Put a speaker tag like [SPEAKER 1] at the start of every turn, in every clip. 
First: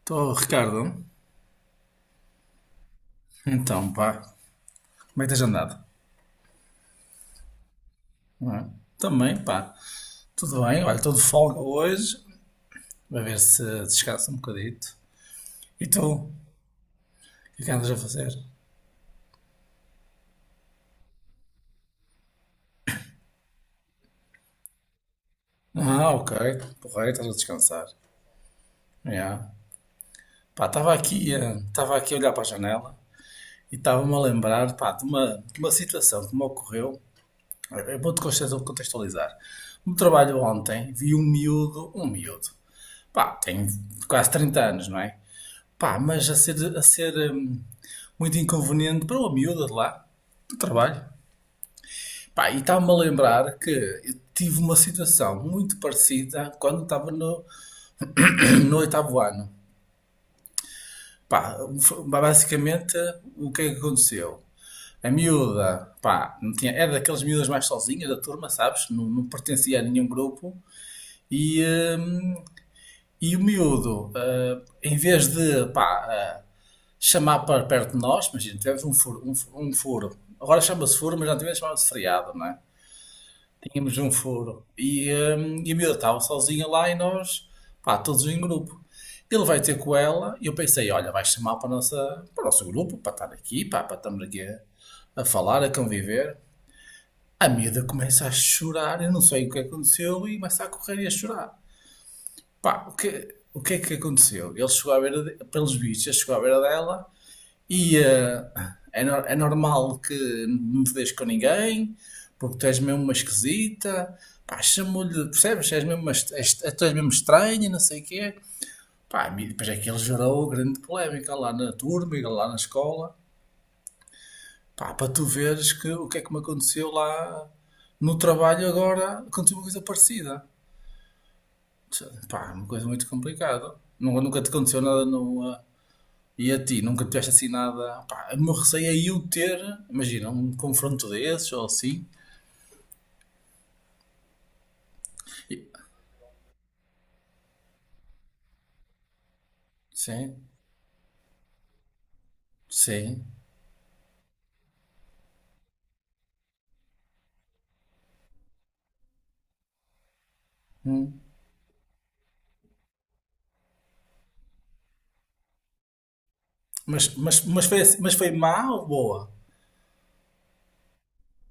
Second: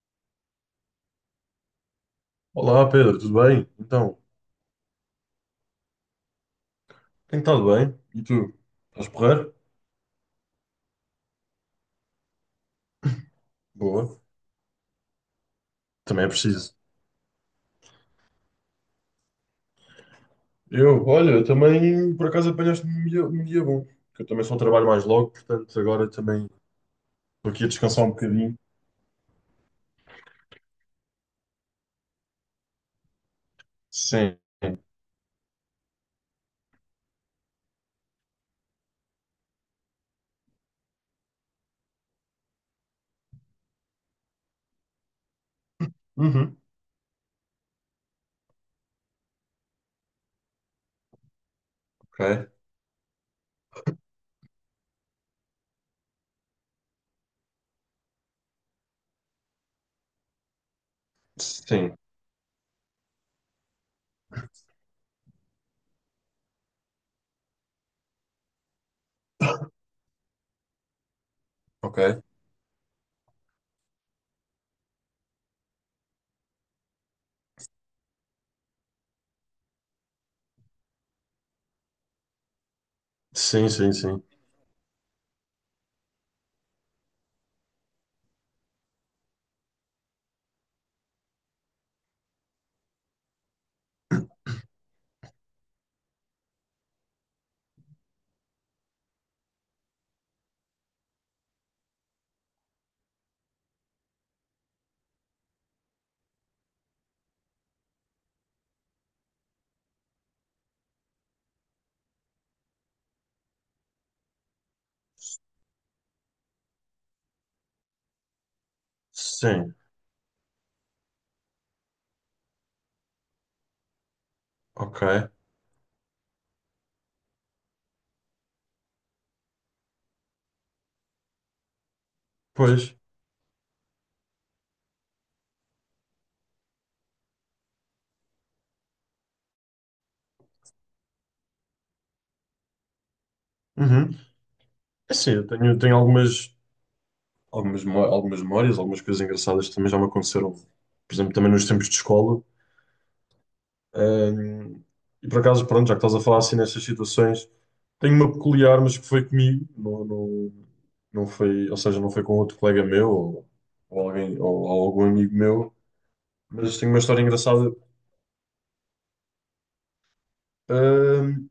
[SPEAKER 1] Estou, Ricardo.
[SPEAKER 2] Olá Pedro, tudo bem?
[SPEAKER 1] Então, pá,
[SPEAKER 2] Então,
[SPEAKER 1] como é que tens andado?
[SPEAKER 2] tem estado bem? E tu?
[SPEAKER 1] Não é?
[SPEAKER 2] Estás
[SPEAKER 1] Também,
[SPEAKER 2] porreiro?
[SPEAKER 1] pá, tudo bem. Olha, estou de folga hoje, vai ver se
[SPEAKER 2] Boa.
[SPEAKER 1] descanso um bocadito. E tu?
[SPEAKER 2] Também é
[SPEAKER 1] O
[SPEAKER 2] preciso.
[SPEAKER 1] que é que andas a fazer?
[SPEAKER 2] Eu, olha, também por acaso apanhaste um dia bom. Que eu também só trabalho mais logo, portanto agora
[SPEAKER 1] Ah, ok,
[SPEAKER 2] também
[SPEAKER 1] porreiro, estás a
[SPEAKER 2] estou aqui a
[SPEAKER 1] descansar.
[SPEAKER 2] descansar um bocadinho.
[SPEAKER 1] Yeah. Pá, estava aqui a olhar para a janela e estava-me a
[SPEAKER 2] Sim.
[SPEAKER 1] lembrar, pá, de uma situação que me ocorreu. Eu vou-te contextualizar. No trabalho ontem, vi um miúdo, pá, tem quase 30 anos, não é? Pá, mas a
[SPEAKER 2] Uhum.
[SPEAKER 1] ser, a ser muito inconveniente para uma miúda de lá, do trabalho. Pá,
[SPEAKER 2] Ok.
[SPEAKER 1] e estava-me a lembrar que eu tive uma situação muito parecida quando estava no oitavo ano. Pá,
[SPEAKER 2] Sim.
[SPEAKER 1] basicamente, o que é que aconteceu? A miúda, pá, não tinha, era daquelas miúdas mais sozinhas da turma, sabes? Não, não pertencia a nenhum grupo. E,
[SPEAKER 2] Ok.
[SPEAKER 1] hum, E o miúdo, em vez de pá, chamar para perto de nós, imagina, tivemos um furo, um furo. Agora chama-se furo, mas antigamente chamava-se freado, não é?
[SPEAKER 2] Sim, sim,
[SPEAKER 1] Tínhamos um
[SPEAKER 2] sim.
[SPEAKER 1] furo. E a miúda estava sozinha lá e nós, pá, todos em grupo. Ele vai ter com ela e eu pensei, olha, vai chamar para o nosso grupo, para estar aqui, pá, para estarmos aqui a falar, a conviver. A miúda começa a chorar, eu não sei o que aconteceu, e começa a correr e a chorar. Pá, o que é que aconteceu? Ele chegou à beira, de, pelos bichos, ele chegou à beira dela e é normal que não te deixes com ninguém, porque tu és mesmo uma esquisita, pá, chamou-lhe, percebes? És mesmo uma, est- és, tu és mesmo estranha, não sei o quê. Pá, e depois é
[SPEAKER 2] Sim.
[SPEAKER 1] que ele gerou grande polémica lá na turma e lá na escola, pá, para tu
[SPEAKER 2] Ok.
[SPEAKER 1] veres que, o que é que me aconteceu lá no trabalho agora aconteceu uma coisa parecida. Pá, uma
[SPEAKER 2] Pois.
[SPEAKER 1] coisa muito complicada. Nunca te aconteceu nada no, ah, E a ti, nunca tiveste assim nada. Pá, o meu receio é eu ter, imagina, um confronto desses ou assim.
[SPEAKER 2] Uhum. É assim, eu
[SPEAKER 1] E-
[SPEAKER 2] tenho, tenho algumas, algumas memórias, algumas coisas engraçadas que também já me
[SPEAKER 1] Sim,
[SPEAKER 2] aconteceram. Por exemplo, também nos tempos de escola.
[SPEAKER 1] sim.
[SPEAKER 2] Um, e por acaso, pronto, já que estás a falar assim nestas situações, tenho uma peculiar, mas que foi comigo, não, não,
[SPEAKER 1] Hum.
[SPEAKER 2] não foi, ou seja, não foi com outro colega meu ou alguém, ou algum amigo meu, mas tenho uma
[SPEAKER 1] Mas,
[SPEAKER 2] história
[SPEAKER 1] mas, mas,
[SPEAKER 2] engraçada.
[SPEAKER 1] foi, assim- mas foi má ou boa?
[SPEAKER 2] Um,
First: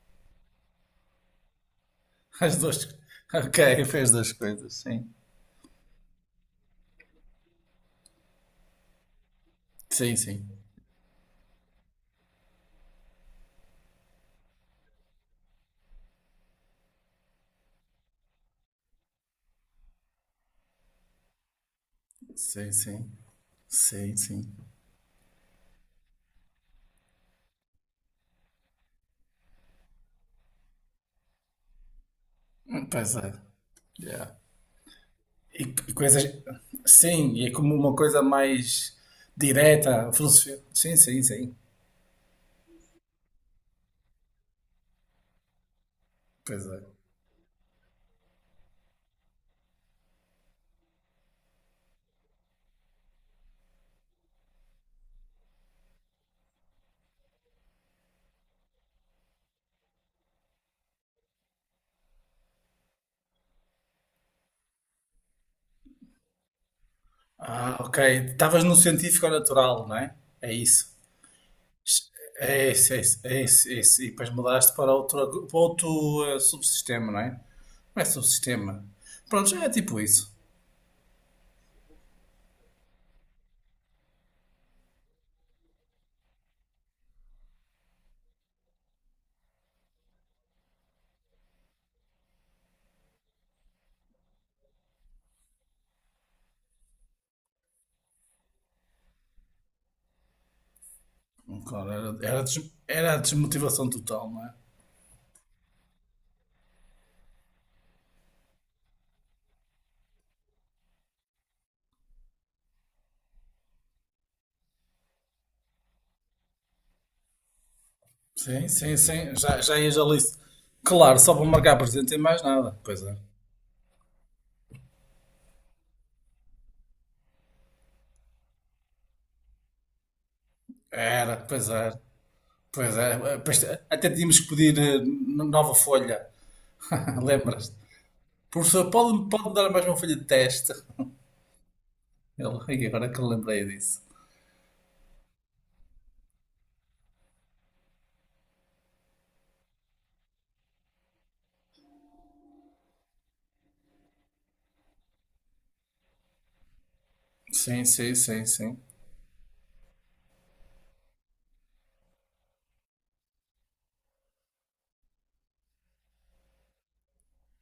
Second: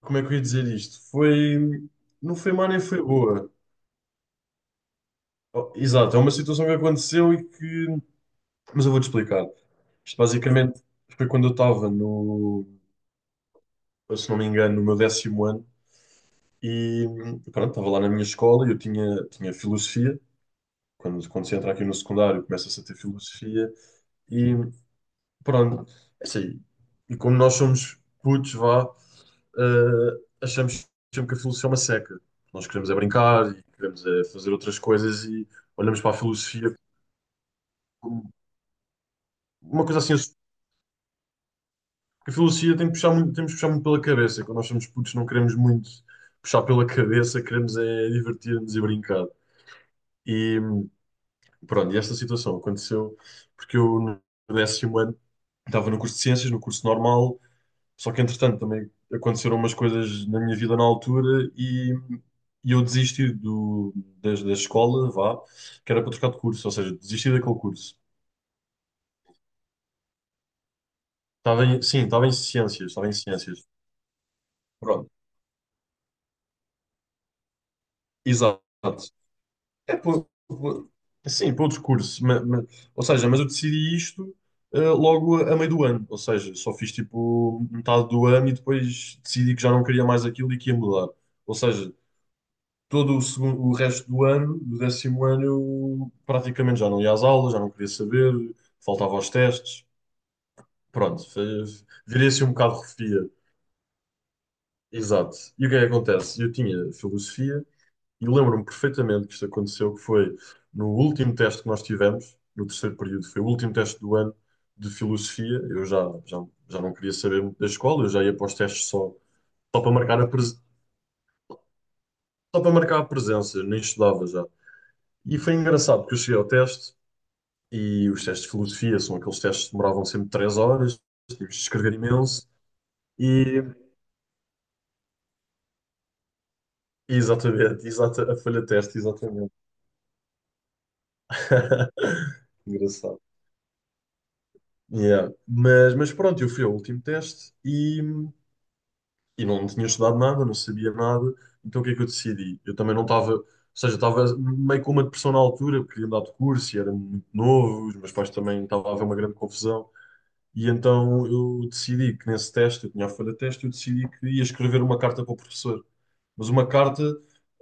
[SPEAKER 2] Como é que eu ia dizer isto? Foi, não foi
[SPEAKER 1] As
[SPEAKER 2] má nem
[SPEAKER 1] duas.
[SPEAKER 2] foi boa.
[SPEAKER 1] Ok, fez as duas coisas, sim.
[SPEAKER 2] Oh, exato, é uma situação que aconteceu mas eu vou-te explicar.
[SPEAKER 1] Sim,
[SPEAKER 2] Isto
[SPEAKER 1] sim.
[SPEAKER 2] basicamente foi quando eu estava no, se não me engano, no meu décimo ano. E pronto, estava lá na minha escola e eu tinha filosofia. Quando se entra aqui no secundário,
[SPEAKER 1] Sim,
[SPEAKER 2] começa-se a ter
[SPEAKER 1] sim.
[SPEAKER 2] filosofia.
[SPEAKER 1] Sim,
[SPEAKER 2] E
[SPEAKER 1] sim.
[SPEAKER 2] pronto, é assim. E como nós somos putos, vá, achamos sempre que a filosofia é uma seca. Nós
[SPEAKER 1] Hum.
[SPEAKER 2] queremos é
[SPEAKER 1] Pois é.
[SPEAKER 2] brincar e queremos é
[SPEAKER 1] Yeah.
[SPEAKER 2] fazer outras coisas e
[SPEAKER 1] E
[SPEAKER 2] olhamos para a
[SPEAKER 1] coisas.
[SPEAKER 2] filosofia
[SPEAKER 1] Sim, e é como uma coisa
[SPEAKER 2] como
[SPEAKER 1] mais
[SPEAKER 2] uma coisa
[SPEAKER 1] direta,
[SPEAKER 2] assim.
[SPEAKER 1] filosofia. Sim, sim, sim.
[SPEAKER 2] A filosofia tem que puxar muito, temos que puxar muito pela cabeça. Quando nós somos putos, não queremos muito puxar
[SPEAKER 1] Pois é.
[SPEAKER 2] pela cabeça, queremos é divertir-nos e brincar. E pronto, e esta situação aconteceu porque eu no décimo ano estava no curso de ciências, no curso normal, só que entretanto também aconteceram umas coisas na minha vida na altura e eu desisti do, da escola, vá, que era para trocar de curso, ou seja, desisti daquele
[SPEAKER 1] Ah,
[SPEAKER 2] curso.
[SPEAKER 1] ok. Estavas no científico ou natural, não é? É isso.
[SPEAKER 2] Estava em, sim, estava em
[SPEAKER 1] É
[SPEAKER 2] ciências,
[SPEAKER 1] isso, é
[SPEAKER 2] estava em
[SPEAKER 1] isso, é
[SPEAKER 2] ciências.
[SPEAKER 1] isso, é isso. E depois mudaste para
[SPEAKER 2] Pronto,
[SPEAKER 1] outro, subsistema, não é? Não é
[SPEAKER 2] exato.
[SPEAKER 1] subsistema. Pronto, já é
[SPEAKER 2] É
[SPEAKER 1] tipo
[SPEAKER 2] pelo,
[SPEAKER 1] isso.
[SPEAKER 2] pelo- sim, pelo discurso. Ou seja, mas eu decidi isto logo a meio do ano. Ou seja, só fiz tipo metade do ano e depois decidi que já não queria mais aquilo e que ia mudar. Ou seja, todo o segundo, o resto do ano, do décimo ano, eu praticamente já não ia às aulas, já não queria saber, faltava aos testes. Pronto,
[SPEAKER 1] Claro, era,
[SPEAKER 2] virei
[SPEAKER 1] era,
[SPEAKER 2] assim um
[SPEAKER 1] des-
[SPEAKER 2] bocado
[SPEAKER 1] era a
[SPEAKER 2] refia.
[SPEAKER 1] desmotivação total, não é?
[SPEAKER 2] Exato. E o que é que acontece? Eu tinha filosofia. E lembro-me perfeitamente que isto aconteceu, que foi no último teste que nós tivemos, no terceiro período, foi o último teste do ano de filosofia. Eu já, já, já não queria saber muito da escola, eu já ia para os
[SPEAKER 1] Sim,
[SPEAKER 2] testes
[SPEAKER 1] sim,
[SPEAKER 2] só,
[SPEAKER 1] sim. Já
[SPEAKER 2] só para
[SPEAKER 1] ias ali.
[SPEAKER 2] marcar a presen-
[SPEAKER 1] Claro, só para marcar presente e mais
[SPEAKER 2] só para
[SPEAKER 1] nada.
[SPEAKER 2] marcar
[SPEAKER 1] Pois
[SPEAKER 2] a
[SPEAKER 1] é.
[SPEAKER 2] presença, nem estudava já. E foi engraçado, porque eu cheguei ao teste e os testes de filosofia são aqueles testes que demoravam sempre três horas,
[SPEAKER 1] Era,
[SPEAKER 2] tínhamos de
[SPEAKER 1] pois
[SPEAKER 2] escrever
[SPEAKER 1] era.
[SPEAKER 2] imenso.
[SPEAKER 1] Pois era.
[SPEAKER 2] E,
[SPEAKER 1] Pois, até tínhamos que pedir nova folha.
[SPEAKER 2] e
[SPEAKER 1] Lembras-te?
[SPEAKER 2] exatamente, exata, a folha de
[SPEAKER 1] Professor,
[SPEAKER 2] teste,
[SPEAKER 1] pode-me
[SPEAKER 2] exatamente.
[SPEAKER 1] pode dar mais uma folha de teste? Ele, "Ai, agora que
[SPEAKER 2] Engraçado.
[SPEAKER 1] eu lembrei disso."
[SPEAKER 2] Yeah. Mas pronto, eu fui ao último teste e não tinha estudado nada, não sabia nada. Então o que é que eu decidi? Eu também não estava, ou seja, estava meio com uma depressão na altura, porque queria mudar de curso e era muito
[SPEAKER 1] Sim,
[SPEAKER 2] novo, os meus
[SPEAKER 1] sim,
[SPEAKER 2] pais
[SPEAKER 1] sim,
[SPEAKER 2] também
[SPEAKER 1] sim.
[SPEAKER 2] estavam a haver uma grande confusão. E então eu decidi que nesse teste, eu tinha a folha de teste, eu decidi que ia escrever uma carta para o professor. Mas uma carta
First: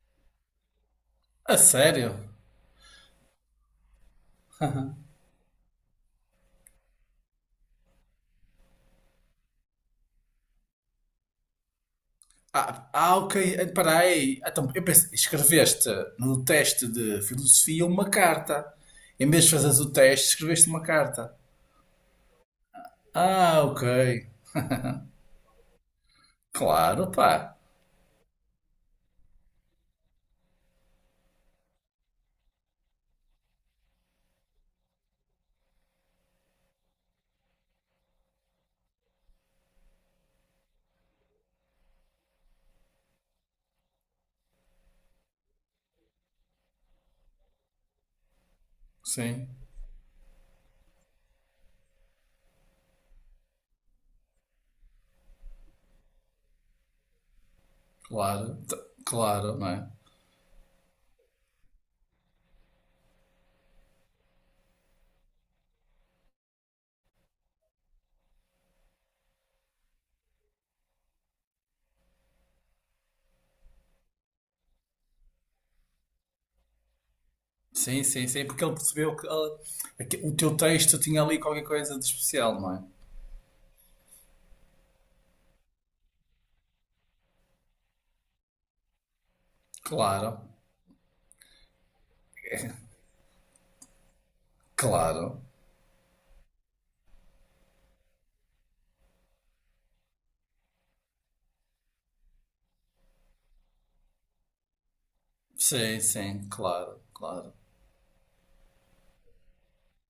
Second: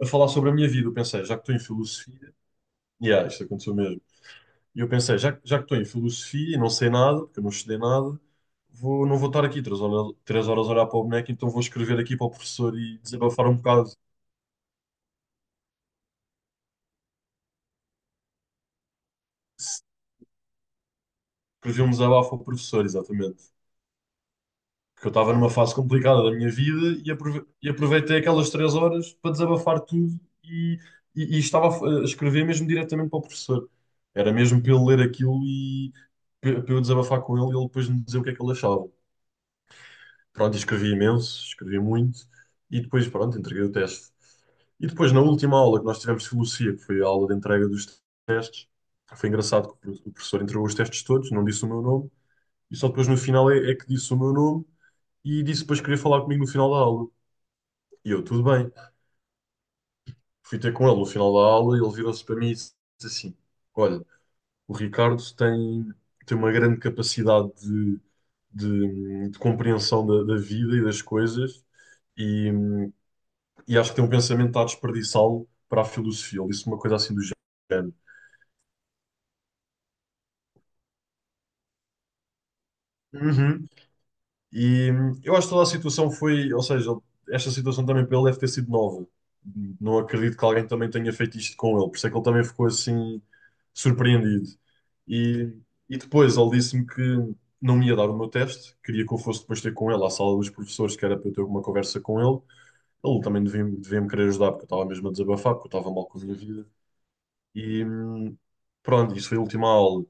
[SPEAKER 2] a falar sobre a minha vida. Eu pensei, já que estou
[SPEAKER 1] A
[SPEAKER 2] em
[SPEAKER 1] sério?
[SPEAKER 2] filosofia, yeah, isto aconteceu mesmo. E eu pensei, já que estou em filosofia e não sei nada, porque eu não estudei nada, vou, não vou estar aqui três horas a olhar para o boneco, então vou escrever aqui para o professor
[SPEAKER 1] Ah,
[SPEAKER 2] e
[SPEAKER 1] ok.
[SPEAKER 2] desabafar um bocado.
[SPEAKER 1] Espera aí. Então, eu pensei, escreveste no teste de filosofia uma carta. Em vez de fazeres o teste, escreveste uma carta.
[SPEAKER 2] Escrevi um desabafo ao professor, exatamente.
[SPEAKER 1] Ah, ok.
[SPEAKER 2] Porque eu estava numa fase complicada da minha vida
[SPEAKER 1] Claro, pá.
[SPEAKER 2] e aproveitei aquelas três horas para desabafar tudo e estava a escrever mesmo diretamente para o professor. Era mesmo para ele ler aquilo e para eu desabafar com ele e ele depois me dizer o que é que ele achava. Pronto, e escrevi imenso, escrevi muito e depois, pronto, entreguei o teste. E depois, na última aula que nós tivemos de filosofia, que foi a aula de entrega dos testes, foi
[SPEAKER 1] Sim,
[SPEAKER 2] engraçado que o professor entregou os testes todos, não disse o meu nome, e só depois no final é que disse o meu nome e disse depois que queria falar comigo no final da aula. E eu, tudo
[SPEAKER 1] claro.
[SPEAKER 2] bem.
[SPEAKER 1] Claro, não é?
[SPEAKER 2] Fui ter com ele no final da aula e ele virou-se para mim e disse assim: Olha, o Ricardo tem, tem uma grande capacidade de, de compreensão da, da vida e das coisas. E, e acho que tem um pensamento que está a desperdiçá-lo para a filosofia. Ele disse uma coisa assim do género.
[SPEAKER 1] Sim, sim, sim. Porque ele percebeu que o teu texto tinha ali qualquer coisa de especial, não é?
[SPEAKER 2] Uhum. E eu acho que toda a situação foi, ou seja, esta situação também para ele deve ter sido nova. Não
[SPEAKER 1] Claro,
[SPEAKER 2] acredito que alguém também tenha feito isto com ele, por isso é que ele também ficou assim surpreendido.
[SPEAKER 1] claro.
[SPEAKER 2] E, e depois ele disse-me que não me ia dar o meu teste, queria que eu fosse depois ter com ele à sala dos professores, que era para eu ter uma conversa com ele. Ele também devia, devia me querer ajudar, porque eu estava mesmo a desabafar, porque eu estava
[SPEAKER 1] Sim,
[SPEAKER 2] mal com a minha
[SPEAKER 1] sim,
[SPEAKER 2] vida.
[SPEAKER 1] claro, claro.
[SPEAKER 2] E pronto, isso foi a última aula.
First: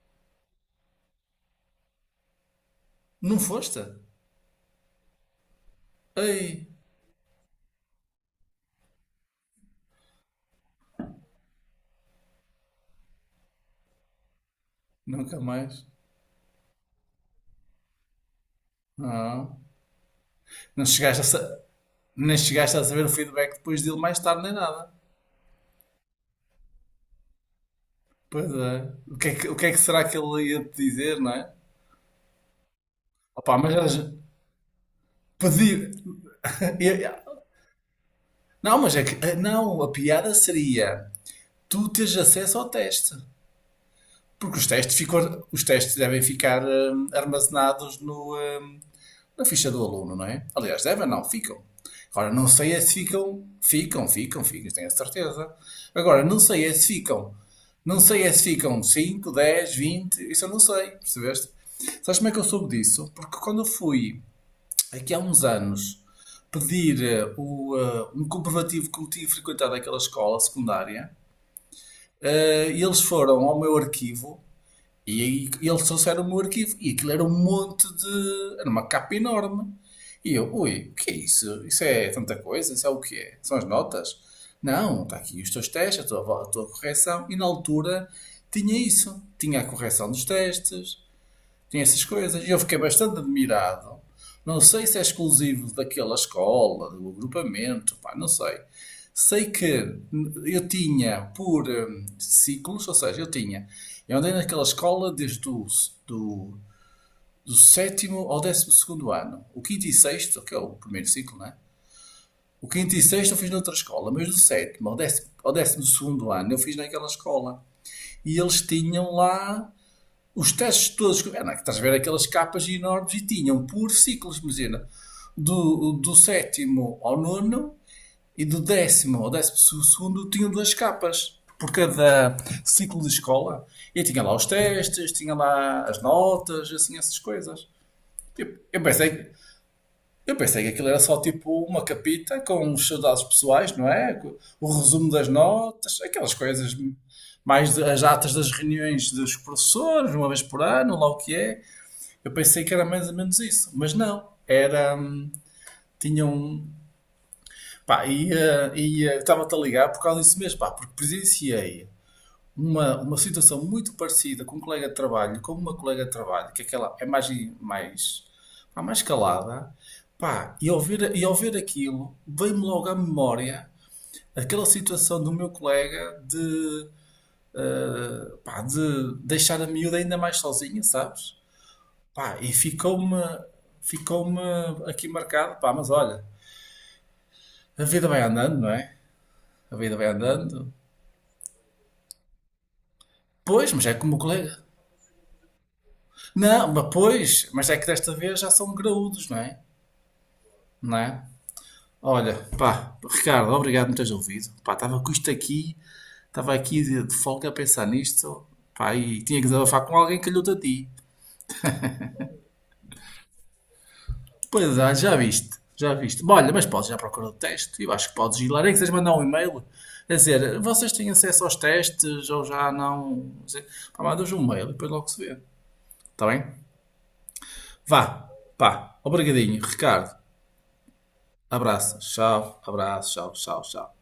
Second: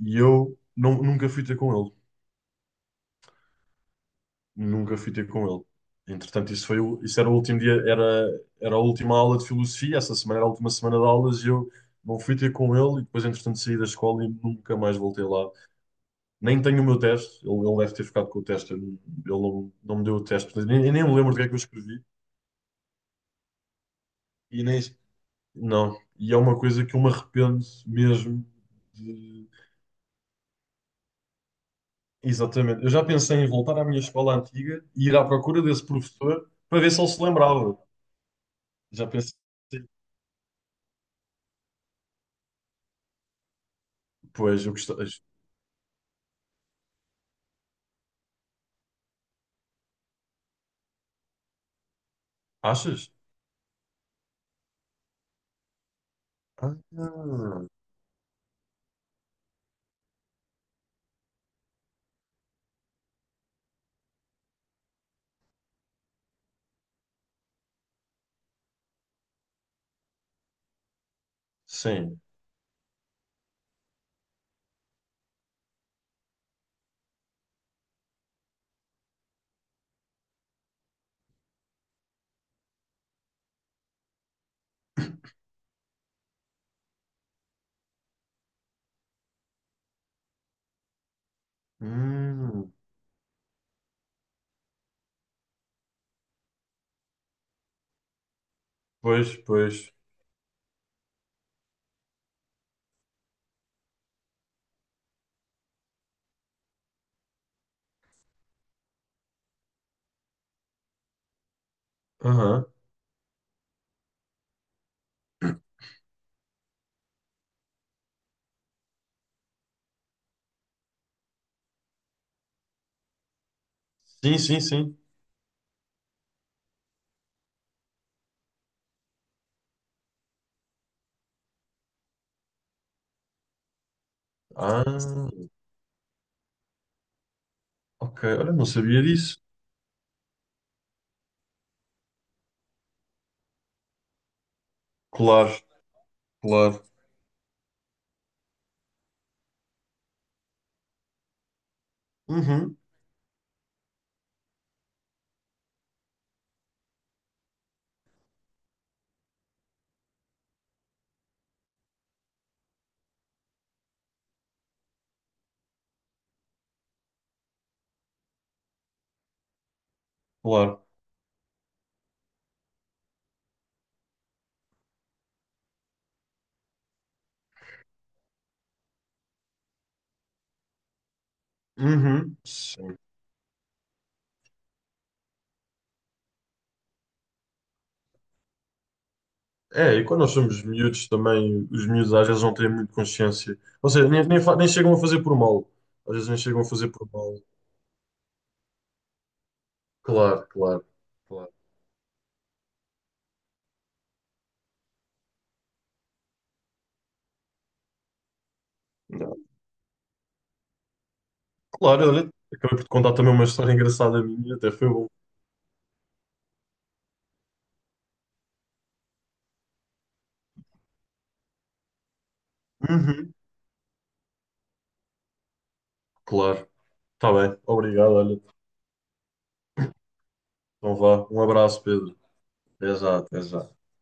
[SPEAKER 2] E eu não, nunca fui ter com ele.
[SPEAKER 1] Não foste?
[SPEAKER 2] Nunca fui ter com ele. Entretanto, isso
[SPEAKER 1] Ei,
[SPEAKER 2] foi, isso era o último dia, era, era a última aula de filosofia, essa semana era a última semana de aulas e eu não fui ter com ele e depois, entretanto, saí da escola e nunca mais voltei
[SPEAKER 1] nunca
[SPEAKER 2] lá.
[SPEAKER 1] mais.
[SPEAKER 2] Nem tenho o meu teste, ele deve ter ficado com o teste, eu não- ele
[SPEAKER 1] Não.
[SPEAKER 2] não, não me deu o teste, portanto, nem,
[SPEAKER 1] Não
[SPEAKER 2] nem me
[SPEAKER 1] chegaste a,
[SPEAKER 2] lembro do que é que eu
[SPEAKER 1] sa-
[SPEAKER 2] escrevi
[SPEAKER 1] nem chegaste a saber o feedback depois dele mais tarde, nem
[SPEAKER 2] e nem,
[SPEAKER 1] nada.
[SPEAKER 2] não. E é uma coisa que eu me arrependo mesmo
[SPEAKER 1] Pois é. O que é que,
[SPEAKER 2] de...
[SPEAKER 1] o que é que será que ele ia te dizer, não é?
[SPEAKER 2] Exatamente. Eu já pensei em
[SPEAKER 1] Opa, mas
[SPEAKER 2] voltar à minha escola antiga e ir à procura desse
[SPEAKER 1] pedir.
[SPEAKER 2] professor para ver se
[SPEAKER 1] eh,
[SPEAKER 2] ele
[SPEAKER 1] eh,
[SPEAKER 2] se lembrava.
[SPEAKER 1] Não, mas é
[SPEAKER 2] Já
[SPEAKER 1] que.
[SPEAKER 2] pensei.
[SPEAKER 1] Não, a piada seria tu teres acesso ao teste. Porque
[SPEAKER 2] Pois,
[SPEAKER 1] os
[SPEAKER 2] eu gosto.
[SPEAKER 1] testes, ficam, os testes devem ficar armazenados no, eh, na ficha do aluno, não é? Aliás, devem, não, ficam. Agora, não sei é se
[SPEAKER 2] Achas?
[SPEAKER 1] ficam, tenho a certeza. Agora,
[SPEAKER 2] Ah,
[SPEAKER 1] não sei é se ficam 5, 10, 20, isso eu não sei, percebeste? Sabes como é que eu soube disso? Porque quando eu fui, aqui há uns anos, pedir um comprovativo que eu tinha frequentado aquela escola secundária,
[SPEAKER 2] sim.
[SPEAKER 1] e eles foram ao meu arquivo e, aí eles trouxeram-me o meu arquivo e aquilo era um monte de. Era uma capa enorme. E eu, ui, o que é isso? Isso é tanta coisa? Isso é o que é? São as notas? Não, está aqui os teus testes, a tua correção. E na altura tinha isso. Tinha a correção dos testes, tinha essas coisas. E eu
[SPEAKER 2] Hum,
[SPEAKER 1] fiquei bastante admirado. Não sei se é exclusivo daquela escola, do agrupamento, pá, não sei.
[SPEAKER 2] pois,
[SPEAKER 1] Sei que
[SPEAKER 2] pois.
[SPEAKER 1] eu tinha por ciclos, ou seja, eu tinha. Eu andei naquela escola desde o do, do sétimo ao 12º ano. O quinto e sexto, que é o primeiro ciclo, né?
[SPEAKER 2] Aham.
[SPEAKER 1] O quinto e sexto eu fiz noutra escola, mas do sétimo ao 12º ano eu fiz naquela escola. E eles tinham lá os testes todos. É, não, estás a ver aquelas capas enormes e tinham por ciclos,
[SPEAKER 2] Sim, sim,
[SPEAKER 1] imagina.
[SPEAKER 2] sim.
[SPEAKER 1] Do sétimo ao nono e do 10º ao 12º tinham duas capas por cada ciclo de escola. E tinha lá os testes, tinha
[SPEAKER 2] Ah,
[SPEAKER 1] lá as notas, assim, essas coisas.
[SPEAKER 2] ok. Olha,
[SPEAKER 1] Tipo,
[SPEAKER 2] não
[SPEAKER 1] eu
[SPEAKER 2] sabia
[SPEAKER 1] pensei,
[SPEAKER 2] disso.
[SPEAKER 1] eu pensei que aquilo era só tipo uma capita com os seus dados pessoais, não é? O resumo das
[SPEAKER 2] Claro,
[SPEAKER 1] notas, aquelas coisas
[SPEAKER 2] claro.
[SPEAKER 1] as atas das reuniões dos professores, uma vez por ano, lá o que é. Eu pensei que
[SPEAKER 2] Uhum,
[SPEAKER 1] era mais ou menos isso, mas não. Era. Tinha um. Pá, ia. Ia Estava-te a ligar por causa disso mesmo, pá, porque presenciei uma situação muito parecida com um colega de trabalho, com uma colega de trabalho, que aquela é mais. Mais, pá, mais calada, pá, e ao
[SPEAKER 2] claro.
[SPEAKER 1] ver, e ao ver aquilo, veio-me logo à memória aquela situação do meu colega de. Pá, de deixar a miúda ainda mais sozinha, sabes?
[SPEAKER 2] Uhum,
[SPEAKER 1] Pá, e
[SPEAKER 2] sim.
[SPEAKER 1] ficou-me aqui marcado, pá, mas olha, a vida vai andando, não é? A
[SPEAKER 2] É,
[SPEAKER 1] vida
[SPEAKER 2] e
[SPEAKER 1] vai
[SPEAKER 2] quando nós somos
[SPEAKER 1] andando.
[SPEAKER 2] miúdos também, os miúdos às vezes não têm muito consciência.
[SPEAKER 1] Pois, mas
[SPEAKER 2] Ou
[SPEAKER 1] é
[SPEAKER 2] seja,
[SPEAKER 1] como o colega.
[SPEAKER 2] nem chegam a fazer por mal. Às vezes nem chegam a
[SPEAKER 1] Não,
[SPEAKER 2] fazer
[SPEAKER 1] mas
[SPEAKER 2] por mal.
[SPEAKER 1] pois, mas é que desta vez já são graúdos, não é?
[SPEAKER 2] Claro, claro,
[SPEAKER 1] Não é?
[SPEAKER 2] claro.
[SPEAKER 1] Olha, pá, Ricardo, obrigado por me teres ouvido. Pá, estava com isto aqui, estava aqui de folga a pensar nisto, pá, e
[SPEAKER 2] Não.
[SPEAKER 1] tinha que desabafar com alguém que lhe a ti.
[SPEAKER 2] Claro, olha, acabei por te contar também uma história engraçada minha, até
[SPEAKER 1] Pois
[SPEAKER 2] foi
[SPEAKER 1] é, já viste, já viste. Bom, olha, mas podes ir à procura do teste. Eu acho que podes ir lá, nem que seja mandar um e-mail a dizer vocês têm acesso aos testes ou já não.
[SPEAKER 2] bom.
[SPEAKER 1] Pá, mandas um e-mail e depois logo se vê. Está bem?
[SPEAKER 2] Claro. Está bem. Obrigado,
[SPEAKER 1] Vá,
[SPEAKER 2] olha.
[SPEAKER 1] pá, obrigadinho, Ricardo.
[SPEAKER 2] Então vá. Um abraço, Pedro.
[SPEAKER 1] Abraço, tchau,
[SPEAKER 2] Exato,
[SPEAKER 1] tchau,
[SPEAKER 2] exato.
[SPEAKER 1] tchau.